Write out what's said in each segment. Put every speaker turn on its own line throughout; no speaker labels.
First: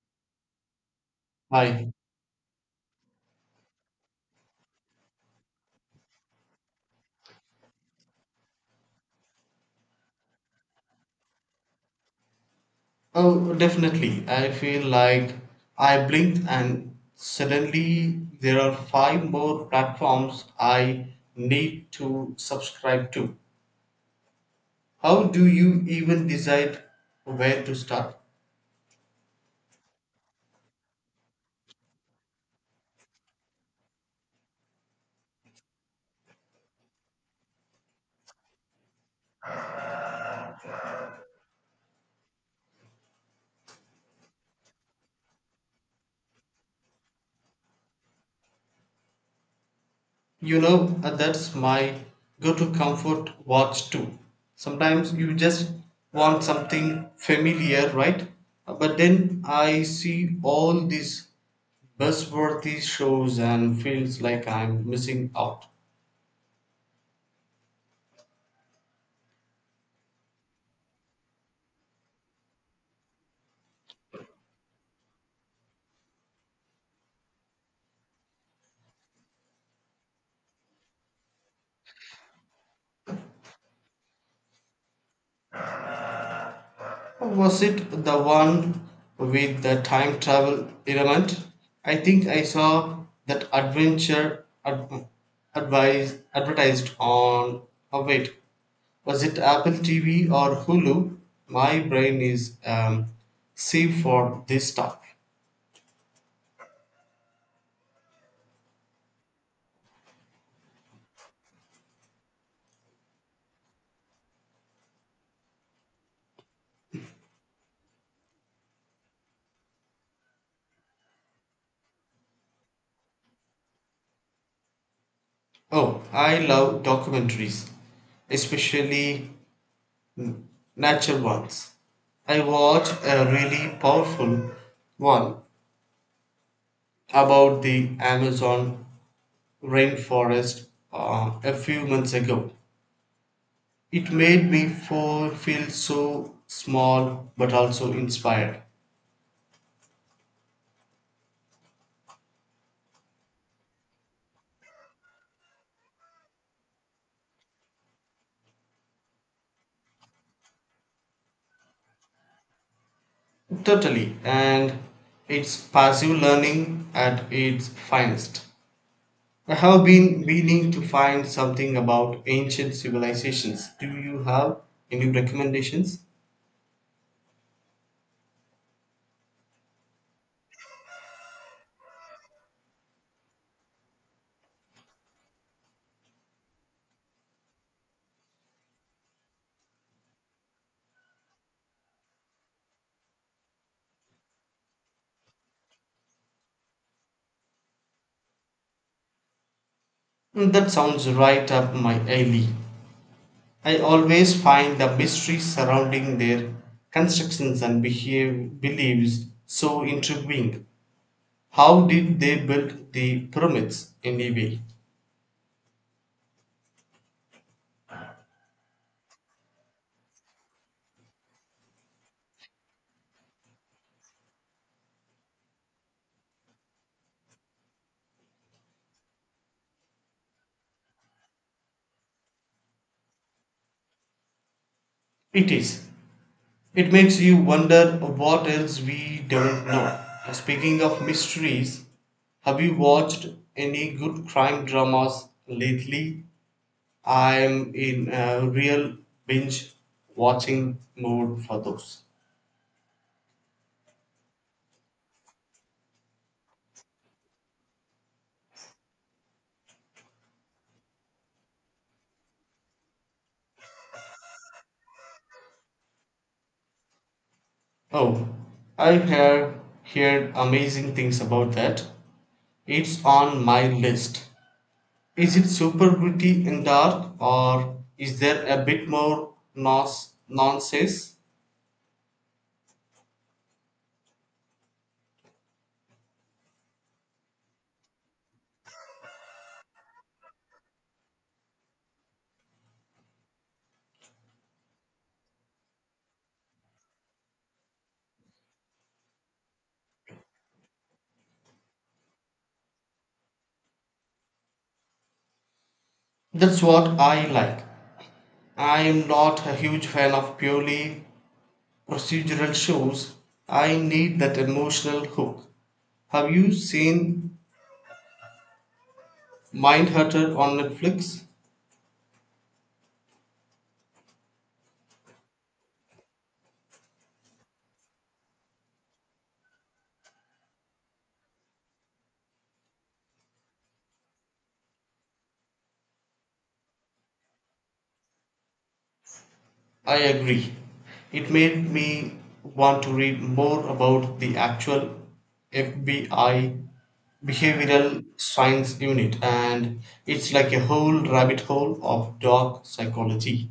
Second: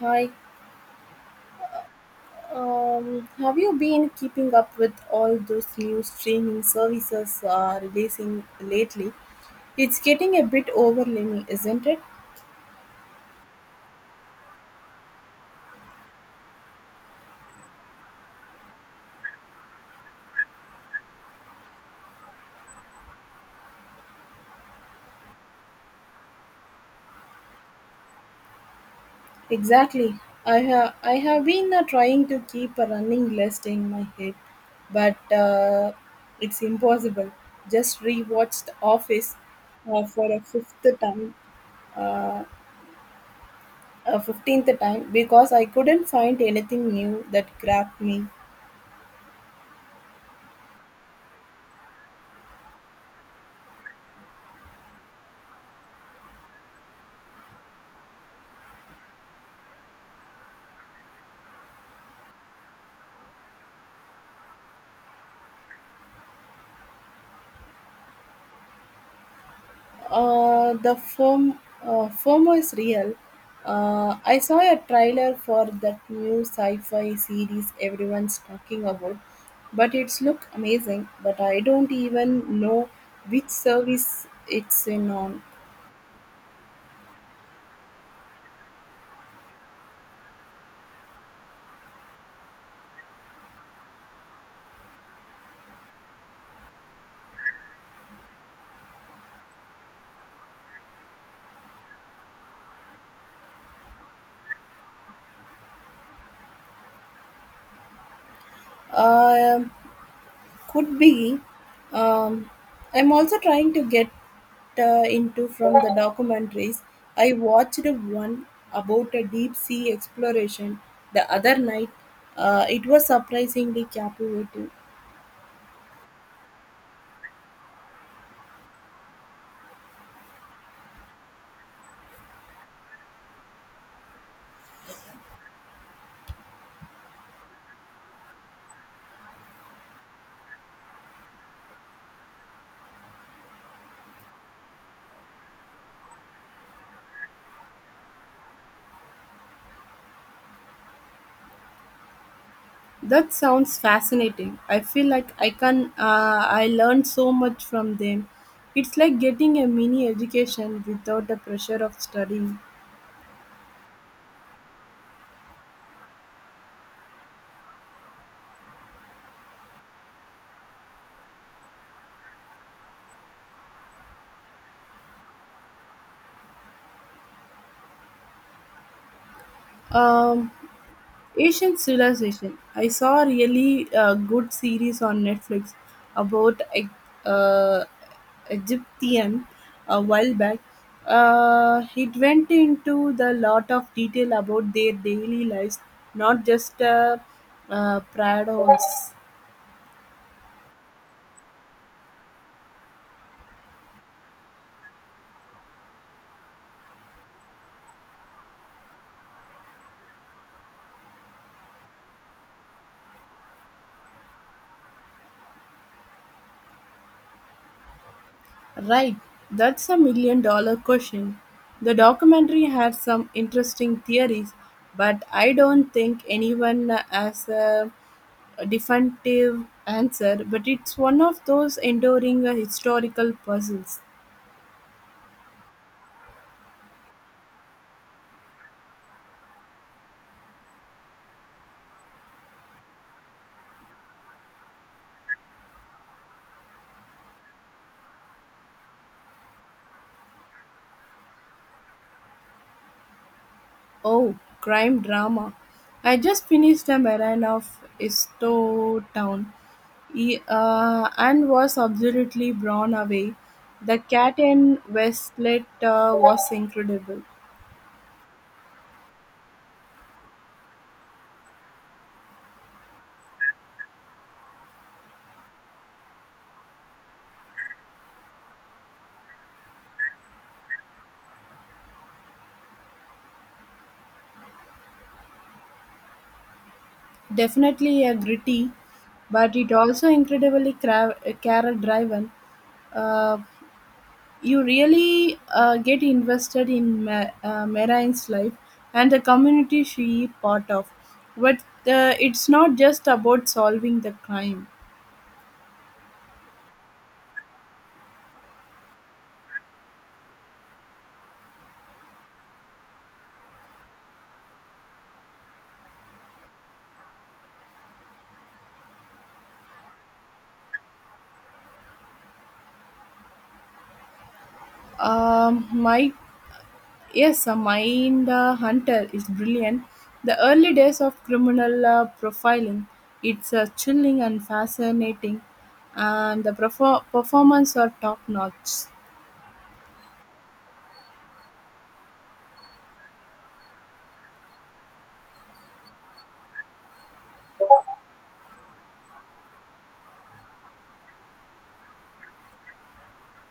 Hi,
Hi.
have you been keeping up with all those new streaming services releasing lately? It's getting a bit overwhelming, isn't it?
Oh, definitely. I feel like I blinked and suddenly there are five more platforms I need to subscribe to. How do you even decide where to start?
Exactly. I have been trying to keep a running list in my head, but it's impossible. Just rewatched Office for time, uh, a 15th time because I couldn't find anything new that grabbed me.
That's my go to comfort watch too. Sometimes you just want something familiar, right? But then I see all these buzzworthy shows and feels like I'm missing out.
Uh, the form, FOMO is real. I saw a trailer for that new sci-fi series everyone's talking about, but it's look amazing. But I don't even know which service it's in on.
Was it the one with the time travel element? I think I saw that advised, advertised on. Oh, wait. Was it Apple TV or Hulu? My brain is sieve for this stuff.
Um Could be. Um, I'm also trying to get into from the documentaries. I watched one about a deep sea exploration the other night. It was surprisingly captivating.
Oh, I love documentaries, especially natural ones. I watched a really powerful one about the Amazon rainforest a few months ago. It made me feel so small but also inspired.
That sounds fascinating. I feel like I learned so much from them. It's like getting a mini education without the pressure of studying.
Totally, and it's passive learning at its finest. I have been meaning to find something about ancient civilizations. Do you have any recommendations?
Um, Asian civilization. I saw a really good series on Netflix about uh, Egyptian a while back. It went into the lot of detail about their daily lives, not just prados.
That sounds right up my alley. I always find the mystery surrounding their constructions and beliefs so intriguing. How did they build the pyramids anyway?
Right, that's a million dollar question. The documentary had some interesting theories, but I don't think anyone has. Definitive answer, but it's one of those enduring historical puzzles.
It is. It makes you wonder what else we don't know. Speaking of mysteries, have you watched any good crime dramas lately? I'm in a real binge watching mode for those.
Oh, crime drama. I just finished a marathon of Isto Town and was absolutely blown away. The cat and Westlet was incredible.
Oh, I have heard amazing things about that. It's on my list. Is it super gritty and dark, or is there a bit more nonsense?
Definitely a gritty, but it also incredibly character driven. Uh, You really get invested in Marine's life and the community she is part of. But it's not just about solving the crime.
That's what I like. I am not a huge fan of purely procedural shows. I need that emotional hook. Have you seen Mindhunter on Netflix?
My Yes, Mind Hunter is brilliant. The early days of criminal profiling, it's chilling and fascinating, and the performance are top notch.
I agree. It made me want to read more about the actual FBI Behavioral Science Unit, and it's like a whole rabbit hole of dark psychology.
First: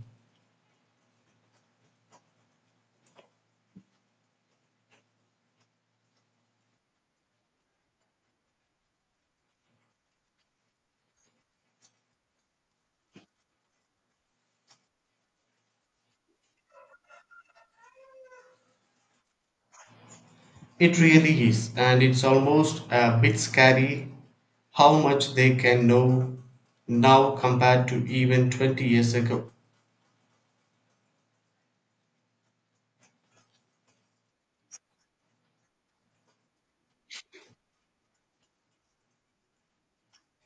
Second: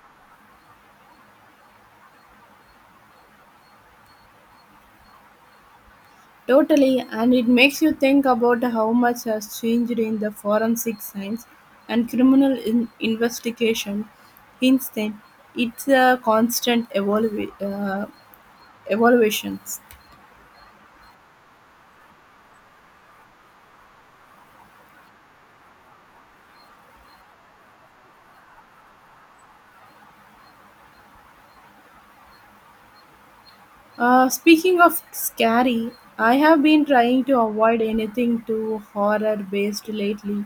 Totally, and it makes you think about how much has changed in the forensic science and criminal investigation. Instead, it's a constant evaluations.
It really is, and it's almost a bit scary how much they can know now compared to even 20 years ago.
Speaking of scary, I have been trying to avoid anything too horror based lately.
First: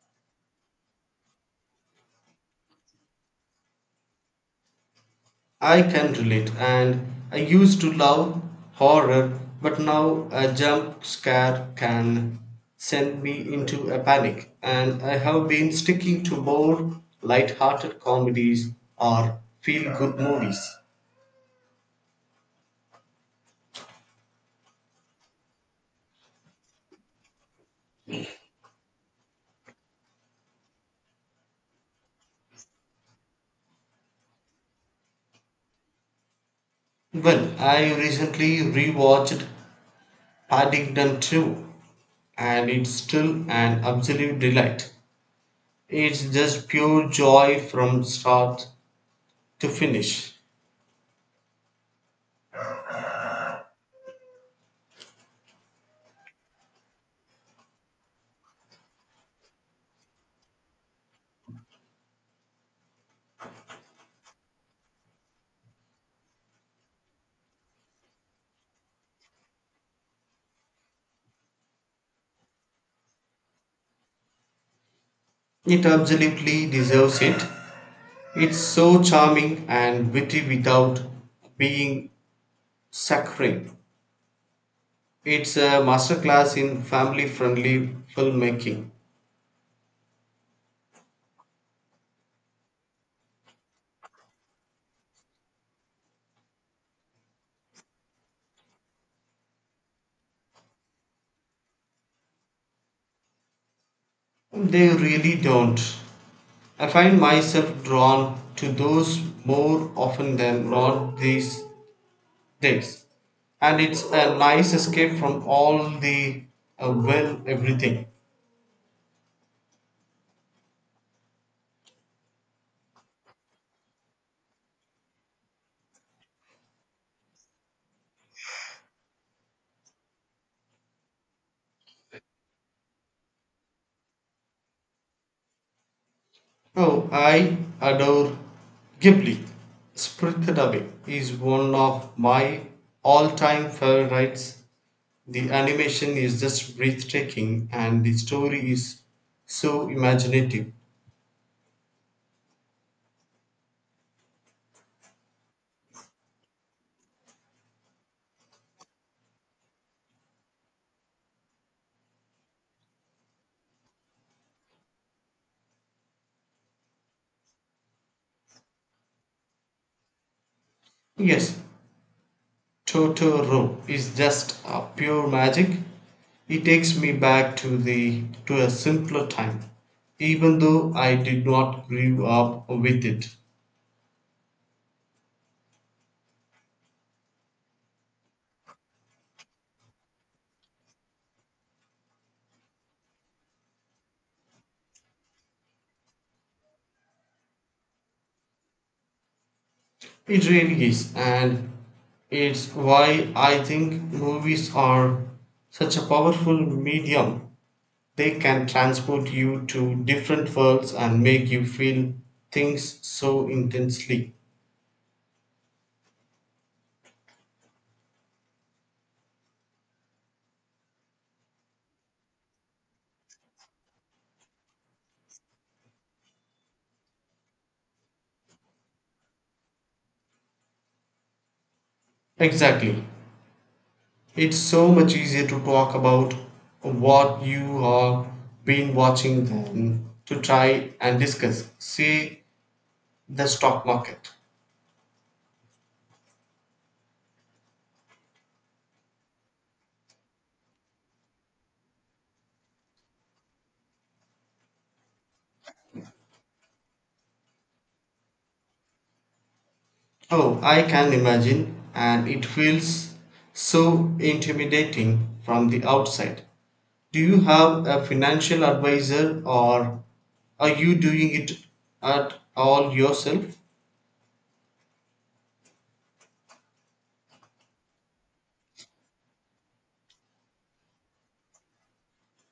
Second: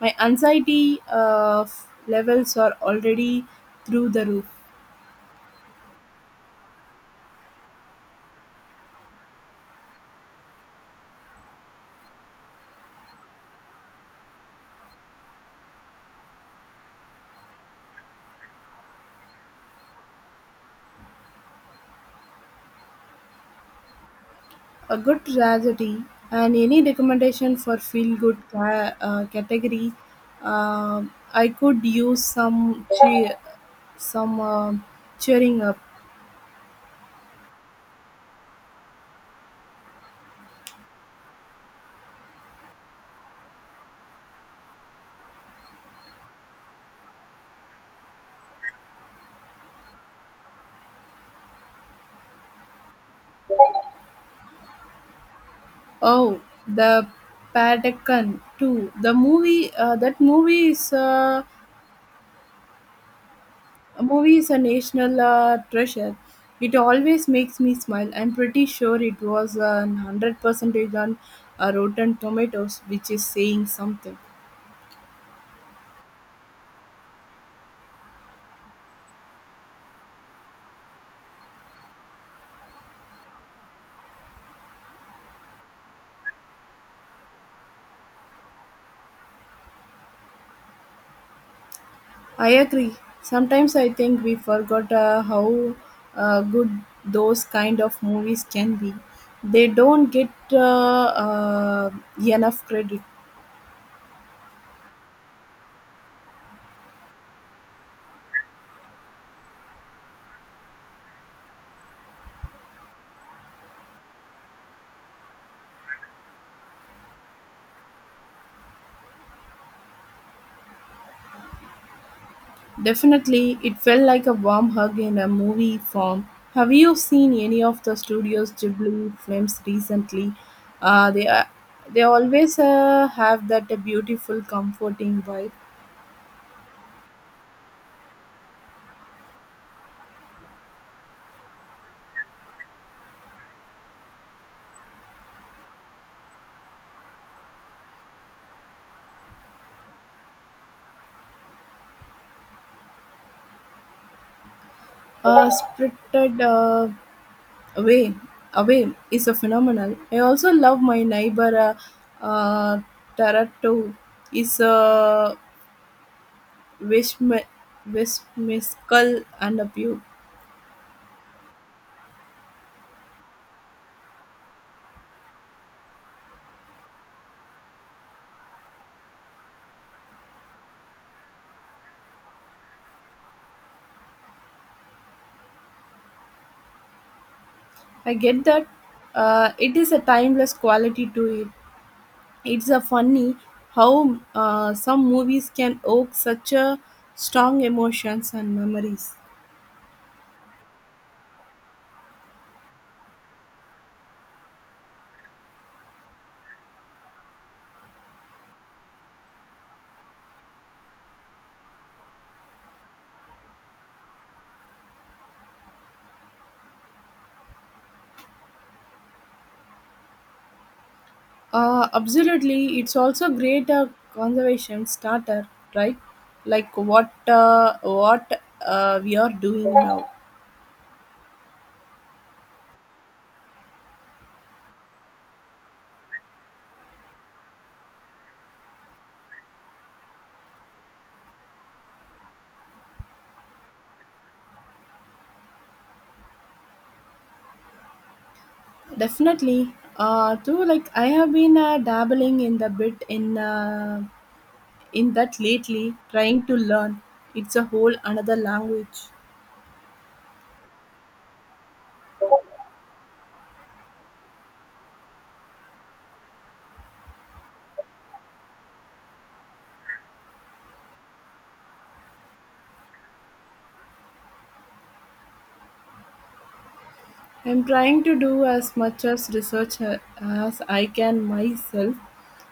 My anxiety levels are already through the roof.
I can relate, and I used to love horror, but now a jump scare can send me into a panic. And I have been sticking to more light-hearted comedies or feel-good movies.
A good tragedy and any recommendation for feel good category. Um I could use some cheer, some cheering up.
Well, I recently rewatched Paddington 2, and it's still an absolute delight. It's just pure joy from start to finish.
Oh, the Patagon too. The movie that movie is A movie is a national treasure. It always makes me smile. I'm pretty sure it was 100 percentage on Rotten Tomatoes, which is saying something.
It absolutely deserves it. It's so charming and witty without being saccharine. It's a masterclass in family friendly filmmaking.
I agree. Sometimes I think we forgot how good those kind of movies can be. They don't get enough credit.
They really don't. I find myself drawn to those more often than not these days. And it's a nice escape from all the well, everything.
Definitely, it felt like a warm hug in a movie form. Have you seen any of the studio's Ghibli films recently? Uh, they are, they always have that beautiful, comforting vibe.
Oh, I adore Ghibli. Spirited Away is one of my all-time favorites. The animation is just breathtaking and the story is so imaginative.
Spirited away away is a phenomenal. I also love my neighbor uh Tarato is a whimsical and a pew.
Yes, Totoro is just a pure magic. It takes me back to the to a simpler time, even though I did not grow up with it.
I get that, it is a timeless quality to it. It's a funny how some movies can evoke such a strong emotions and memories.
It really is, and it's why I think movies are such a powerful medium. They can transport you to different worlds and make you feel things so intensely.
Absolutely. It's also a great conservation starter, right? Like what we are doing now.
Exactly. It's so much easier to talk about what you have been watching than to try and discuss, say, the stock market.
Definitely. Too. Like I have been dabbling in the bit in that lately, trying to learn. It's a whole another language.
Oh, I can imagine, and it feels so intimidating from the outside. Do you have a financial advisor or are you doing it at all yourself?
I'm trying to do as much as research as I can myself,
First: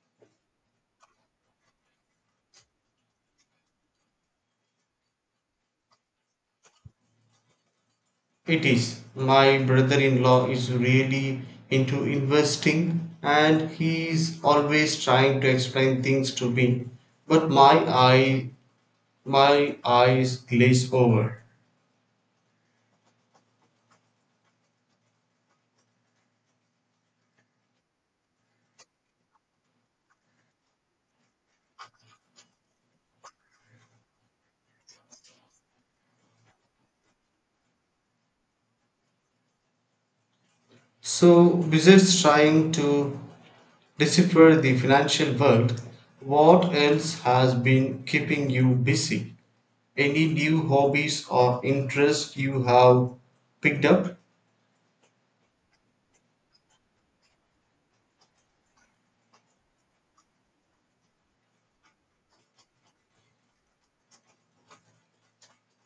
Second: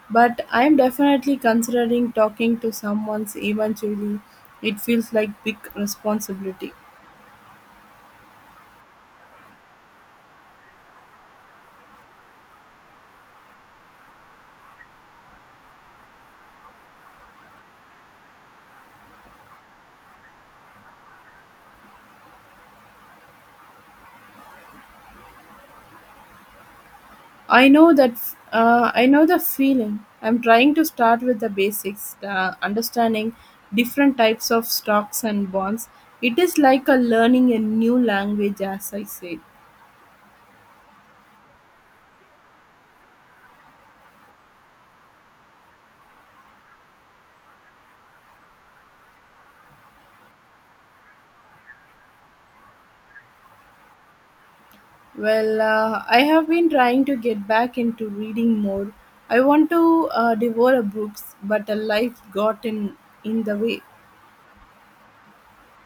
but I'm definitely considering talking to someone eventually. It feels like big responsibility.
It is. My brother in law is really into investing and he is always trying to explain things to me. But my eyes glaze over.
I know the feeling. I'm trying to start with the basics, understanding different types of stocks and bonds. It is like a learning a new language, as I said.
So besides trying to decipher the financial world, what else has been keeping you busy? Any new hobbies or interests you have picked up?
Well, I have been trying to get back into reading more. I want to devour a books, but a life got in the way.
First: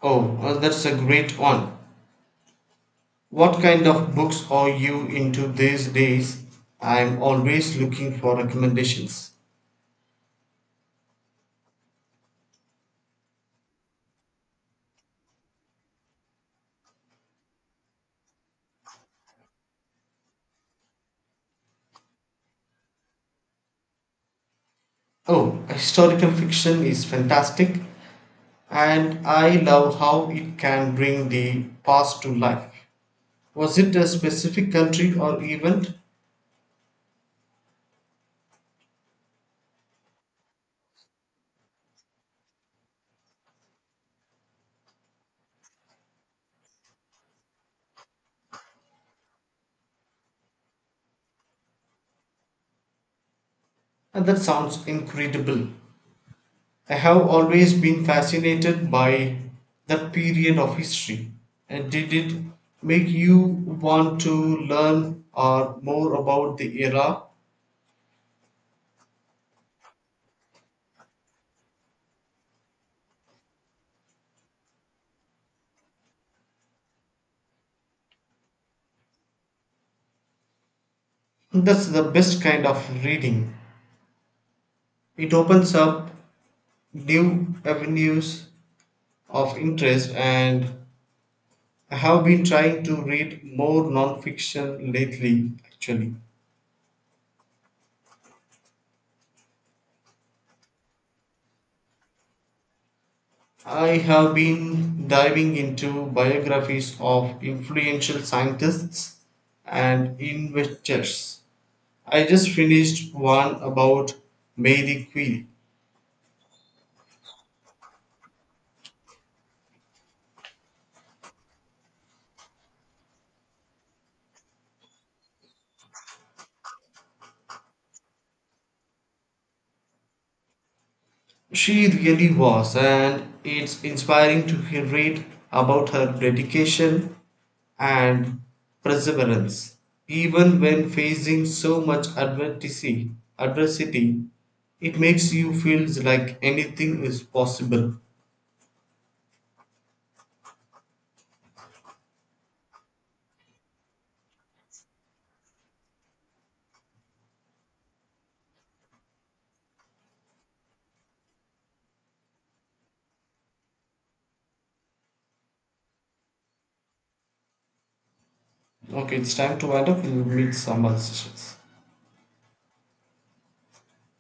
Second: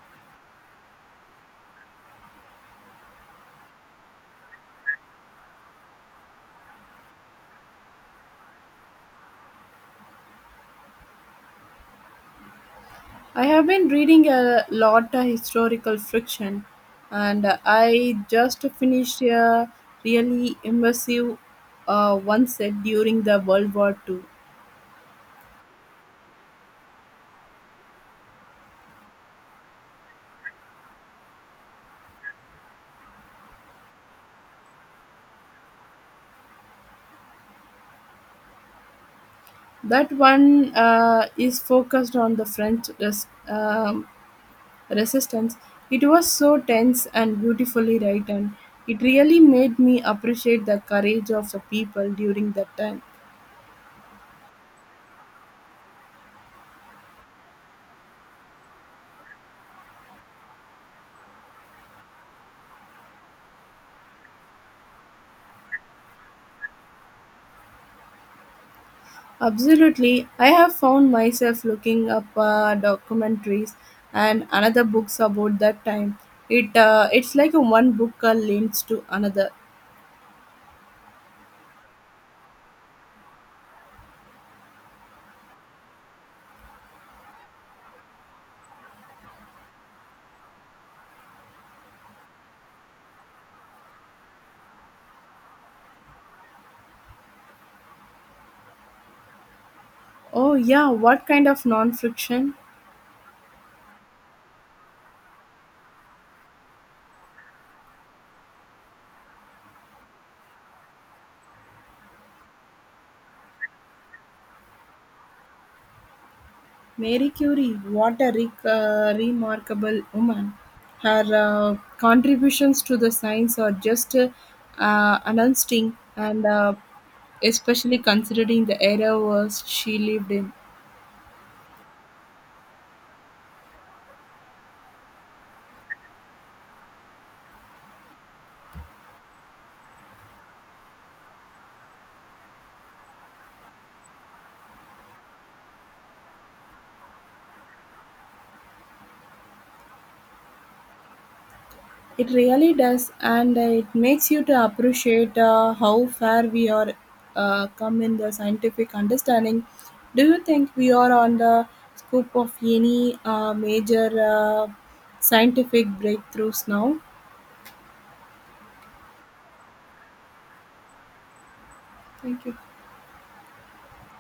Oh, that's a great one. What kind of books are you into these days? I'm always looking for recommendations.
I have been reading a lot of historical fiction, and I just finished a really immersive one set during the World War II.
Oh, historical fiction is fantastic, and I love how it can bring the past to life. Was it a specific country or event?
That one is focused on the French Resistance. It was so tense and beautifully written. It really made me appreciate the courage of the people during that time.
And that sounds incredible. I have always been fascinated by that period of history. And did it make you want to learn or more about the era?
Absolutely. I have found myself looking up documentaries and another books about that time. It's like a one book leads to another.
That's the best kind of reading. It opens up new avenues of interest, and I have been trying to read more non-fiction lately actually.
Oh yeah, what kind of non-fiction?
I have been diving into biographies of influential scientists and inventors. I just finished one about Mary Curie.
Marie Curie, what a remarkable woman. Her contributions to the science are just unsting and especially considering the era was she lived in.
She really was, and it's inspiring to read about her dedication and perseverance. Even when facing so much adversity, it makes you feel like anything is possible.
It really does, and it makes you to appreciate how far we are come in the scientific understanding. Do you think we are on the scope of any major scientific breakthroughs now?
Okay, it's time to wind up. We'll meet some other sessions.
Thank you.